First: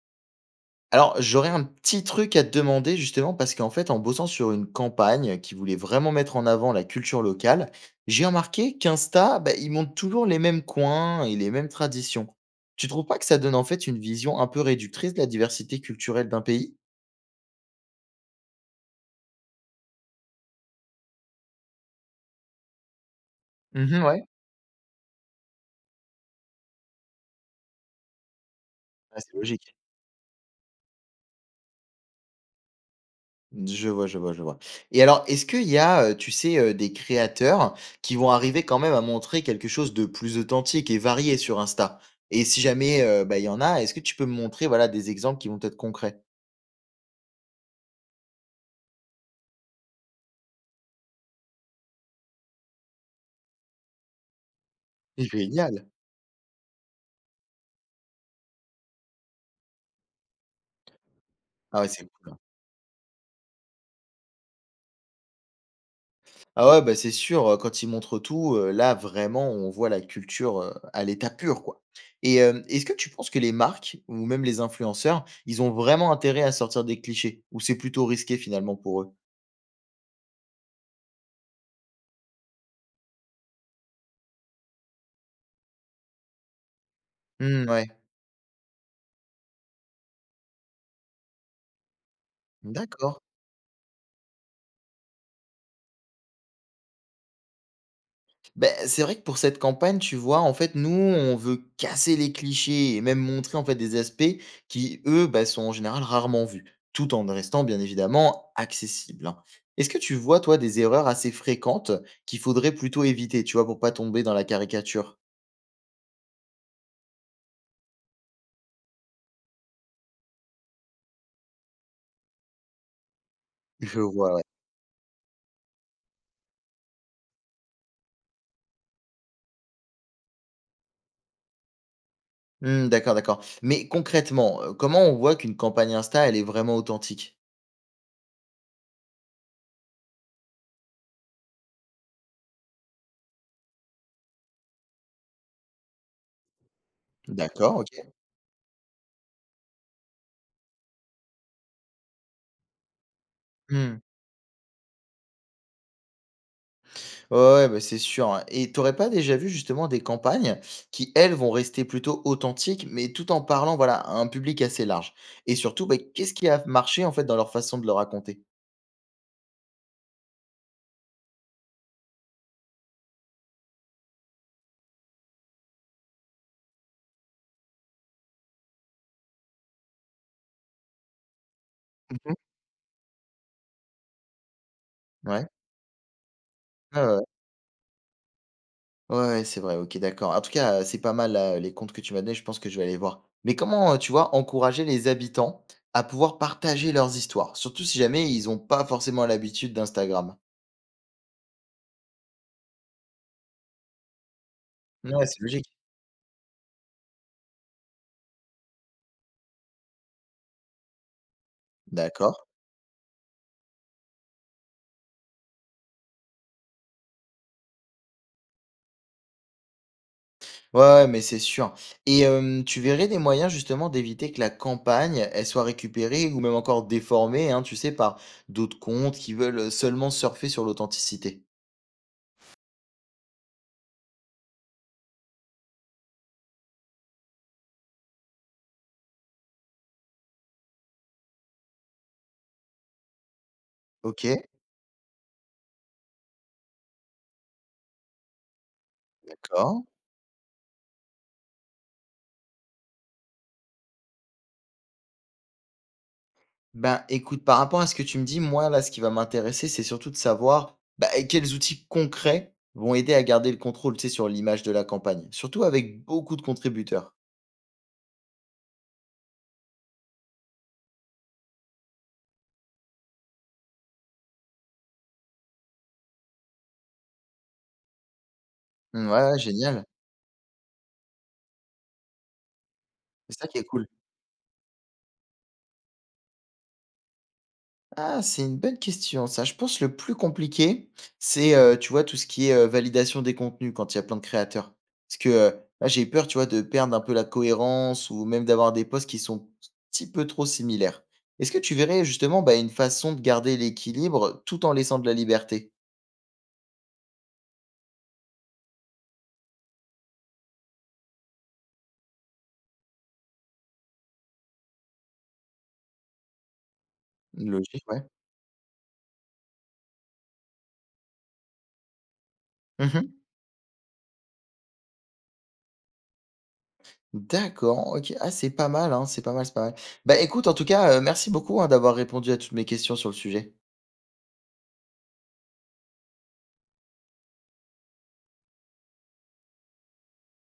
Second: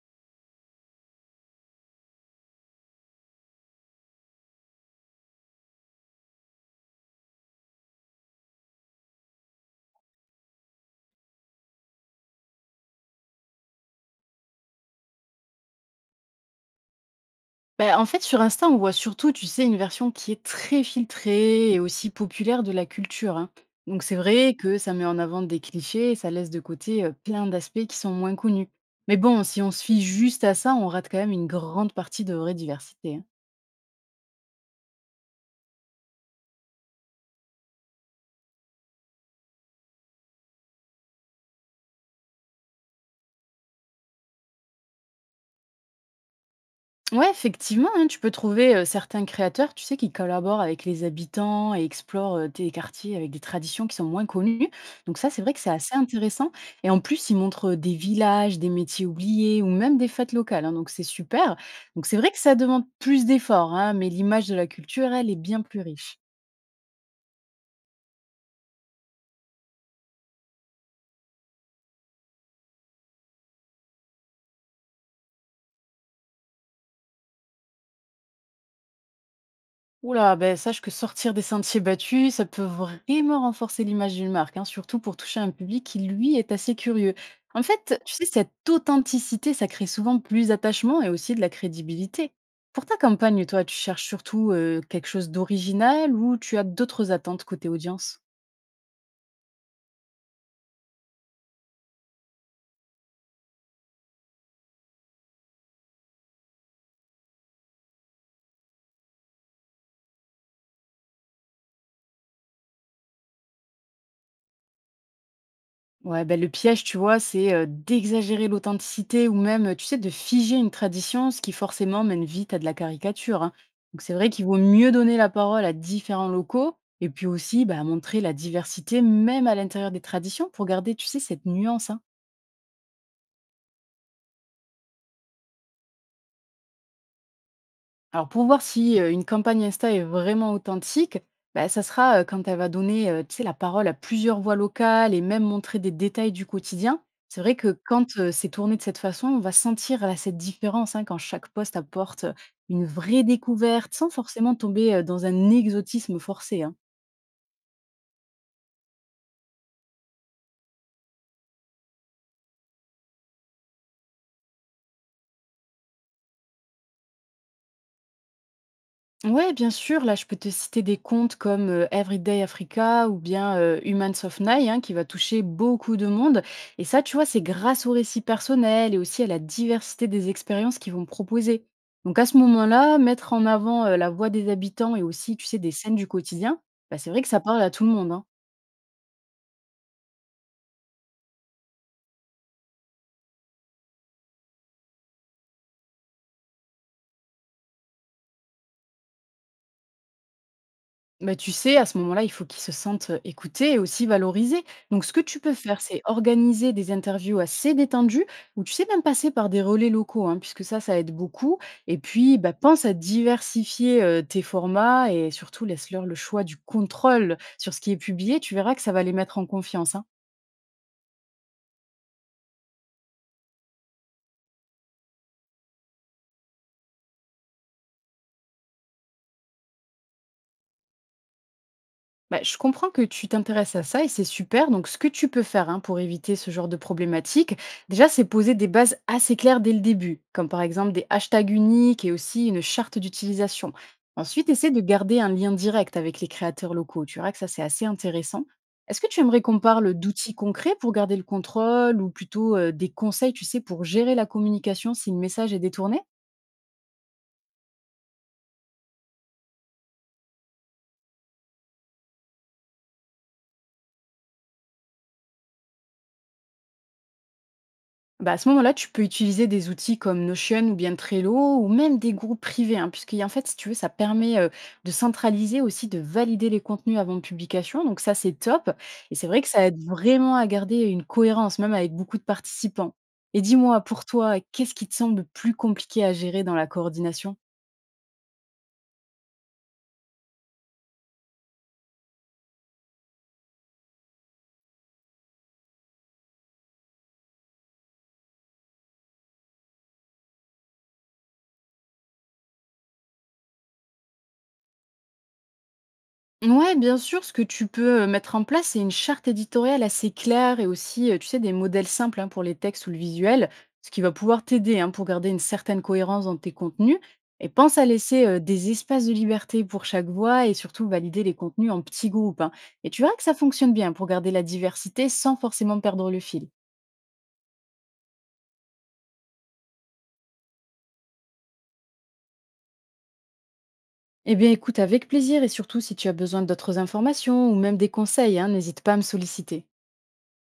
Alors, j'aurais un petit truc à te demander justement parce qu'en fait, en bossant sur une campagne qui voulait vraiment mettre en avant la culture locale, j'ai remarqué qu'Insta, bah, il montre toujours les mêmes coins et les mêmes traditions. Tu trouves pas que ça donne en fait une vision un peu réductrice de la diversité culturelle d'un pays? Bah, en fait, sur Insta, on voit surtout, tu sais, une version qui est très filtrée et aussi populaire de la culture, hein. Mhm, Donc, c'est ouais. vrai que ça met en avant des clichés et ça laisse de côté plein d'aspects qui sont moins connus. Mais Ah, c'est bon, si on logique. se fie juste à ça, on rate quand même une grande partie de vraie diversité, hein. Je vois, je vois, je vois. Et alors, est-ce qu'il y a, tu sais, des créateurs qui vont arriver quand même à montrer quelque chose de plus authentique et varié sur Insta? Et si jamais, bah, il y en a, est-ce que tu peux me montrer, voilà, des exemples qui vont être concrets? Ouais, effectivement, hein, tu peux trouver certains créateurs, tu sais, qui collaborent avec les habitants et explorent des quartiers avec des traditions qui sont moins connues. Donc ça, c'est vrai que c'est Génial! assez intéressant. Et en plus, ils montrent des villages, des métiers oubliés ou même des fêtes locales, hein, donc c'est super. Ah ouais, Donc c'est c'est cool, vrai hein. que ça demande plus d'efforts, hein, mais l'image de la culture, elle, est bien plus riche. Ah ouais, bah, c'est sûr, quand ils montrent tout, là, vraiment, on voit la culture, à l'état pur, quoi. Et est-ce que tu penses que les marques ou même les influenceurs, ils ont vraiment intérêt à sortir des clichés? Ou c'est plutôt risqué finalement pour eux? Oula, ben, sache que sortir des sentiers battus, ça peut vraiment renforcer l'image d'une marque, hein, surtout pour toucher un public qui, lui, est assez curieux. En Mmh, ouais. fait, tu sais, cette authenticité, ça crée souvent plus d'attachement et aussi de la crédibilité. Pour ta D'accord. campagne, toi, tu cherches surtout quelque chose d'original ou tu as d'autres attentes côté audience? Ben c'est vrai que pour cette campagne, tu vois, en fait, nous, on veut casser les clichés et même montrer en fait des aspects qui, eux, ben sont en général rarement vus, tout en restant bien évidemment accessibles, hein. Est-ce que tu vois, toi, des erreurs assez fréquentes qu'il faudrait plutôt éviter, tu vois, pour pas tomber dans la caricature? Ouais, ben le piège, tu vois, c'est d'exagérer l'authenticité ou même, tu sais, de figer une tradition, ce qui forcément mène vite à de la caricature, hein. Je Donc c'est vrai vois, ouais. qu'il vaut mieux donner la parole à différents locaux et puis aussi bah, montrer la diversité même à l'intérieur des traditions pour garder, tu sais, cette nuance, hein. Hmm, d'accord, d'accord. Mais concrètement, comment on voit qu'une campagne Insta, elle est vraiment authentique? Alors pour voir si une campagne Insta est vraiment authentique, bah, ça sera quand elle va donner tu sais, la parole à plusieurs voix locales et même montrer des détails du quotidien. C'est vrai D'accord, que ok. quand c'est tourné de cette façon, on va sentir là, cette différence hein, quand chaque poste apporte une vraie découverte sans forcément tomber dans un exotisme forcé, hein. Ouais, ouais, bah, c'est sûr, hein. Et t'aurais pas déjà vu justement des campagnes qui, elles, vont rester plutôt authentiques, mais tout en parlant, voilà, à un public assez large? Et surtout, bah, qu'est-ce qui a marché en fait dans leur façon de le raconter? Ouais, bien sûr. Là, je peux te citer des comptes comme Everyday Africa ou bien Humans of Nile, hein, qui va toucher beaucoup de monde. Et ça, tu vois, c'est grâce aux récits personnels et aussi à la diversité des expériences qu'ils vont proposer. Donc, à Mmh. ce moment-là, mettre en avant la voix des habitants et aussi, tu Ouais. sais, des scènes du quotidien, bah, Ouais, ouais, c'est vrai ouais. que ça parle à tout le monde, hein. Ouais, ouais, c'est vrai, OK, d'accord. En tout cas, c'est pas mal là, les comptes que tu m'as donnés, je pense que je vais aller voir. Mais comment, tu vois, encourager les habitants à pouvoir partager leurs histoires? Surtout si jamais ils n'ont pas forcément l'habitude d'Instagram. Bah, tu sais, à ce moment-là, il faut qu'ils se sentent, écoutés et aussi valorisés. Donc ce que Ouais, tu c'est peux logique. faire, c'est organiser des interviews assez détendues ou tu sais même passer par des relais locaux, hein, puisque ça, ça aide beaucoup et D'accord. puis, bah, pense à diversifier, tes formats et surtout laisse-leur le choix du contrôle sur ce qui est publié. Tu verras que ça va les mettre en confiance, hein. Ouais, ouais, mais c'est sûr et tu verrais des moyens justement d'éviter que la campagne, elle soit récupérée ou même encore déformée, hein, tu sais, par d'autres comptes qui veulent, seulement surfer sur l'authenticité? Bah, je comprends que tu t'intéresses à ça et c'est super. Donc, ce que tu peux faire hein, pour éviter ce genre de problématique, déjà, c'est poser des bases assez claires dès le début, comme par exemple des hashtags uniques et aussi une charte d'utilisation. OK, Ensuite, essaie de garder un lien direct avec les créateurs locaux. Tu verras que ça, c'est assez intéressant. Est-ce que tu aimerais qu'on d'accord. parle d'outils concrets pour garder le contrôle ou plutôt des conseils, tu sais, pour gérer la communication si le message est détourné? Ben, écoute, par rapport à ce que tu me dis, moi, là, ce qui va m'intéresser, c'est surtout de savoir, bah, quels outils concrets vont aider à garder le contrôle, tu sais, sur l'image de la campagne? Surtout avec beaucoup de contributeurs. Bah, à ce moment-là, tu peux utiliser des outils comme Notion ou bien Trello ou même des groupes privés, hein, puisque en fait, si tu veux, ça permet de centraliser aussi, de valider les contenus avant de publication. Donc ça, c'est top. Mmh, Et c'est ouais, ouais, vrai que ça aide génial. vraiment à garder une cohérence, même avec beaucoup de participants. C'est Et ça qui est dis-moi, cool. pour toi, qu'est-ce qui te semble le plus compliqué à gérer dans la coordination? Ah, c'est une bonne question ça. Je pense le plus compliqué, c'est, tu vois, tout ce qui est, validation des contenus quand il y a plein de créateurs. Parce que, là, j'ai peur, tu vois, de perdre un peu la cohérence ou même d'avoir des posts qui sont un petit peu trop similaires. Est-ce que tu verrais justement, bah, une façon de garder l'équilibre tout en laissant de la liberté? Ouais, bien sûr, ce que tu peux mettre en place, c'est une charte éditoriale assez claire et aussi, tu sais, des modèles simples hein, pour les textes ou le visuel, ce qui va pouvoir t'aider hein, pour garder une certaine cohérence dans tes contenus. Et pense Logique, à ouais. laisser des espaces de liberté pour chaque voix et surtout valider les contenus en petits groupes, hein. Et tu verras Mmh. que ça fonctionne bien pour garder la diversité sans forcément perdre le fil. D'accord, OK. Ah, c'est pas mal, hein, c'est pas mal, c'est pas mal. Bah, écoute, en tout cas, merci beaucoup, hein, d'avoir répondu à toutes mes questions sur le sujet. Eh bien, écoute avec plaisir et surtout si tu as besoin d'autres informations ou même des conseils, hein, n'hésite pas à me solliciter.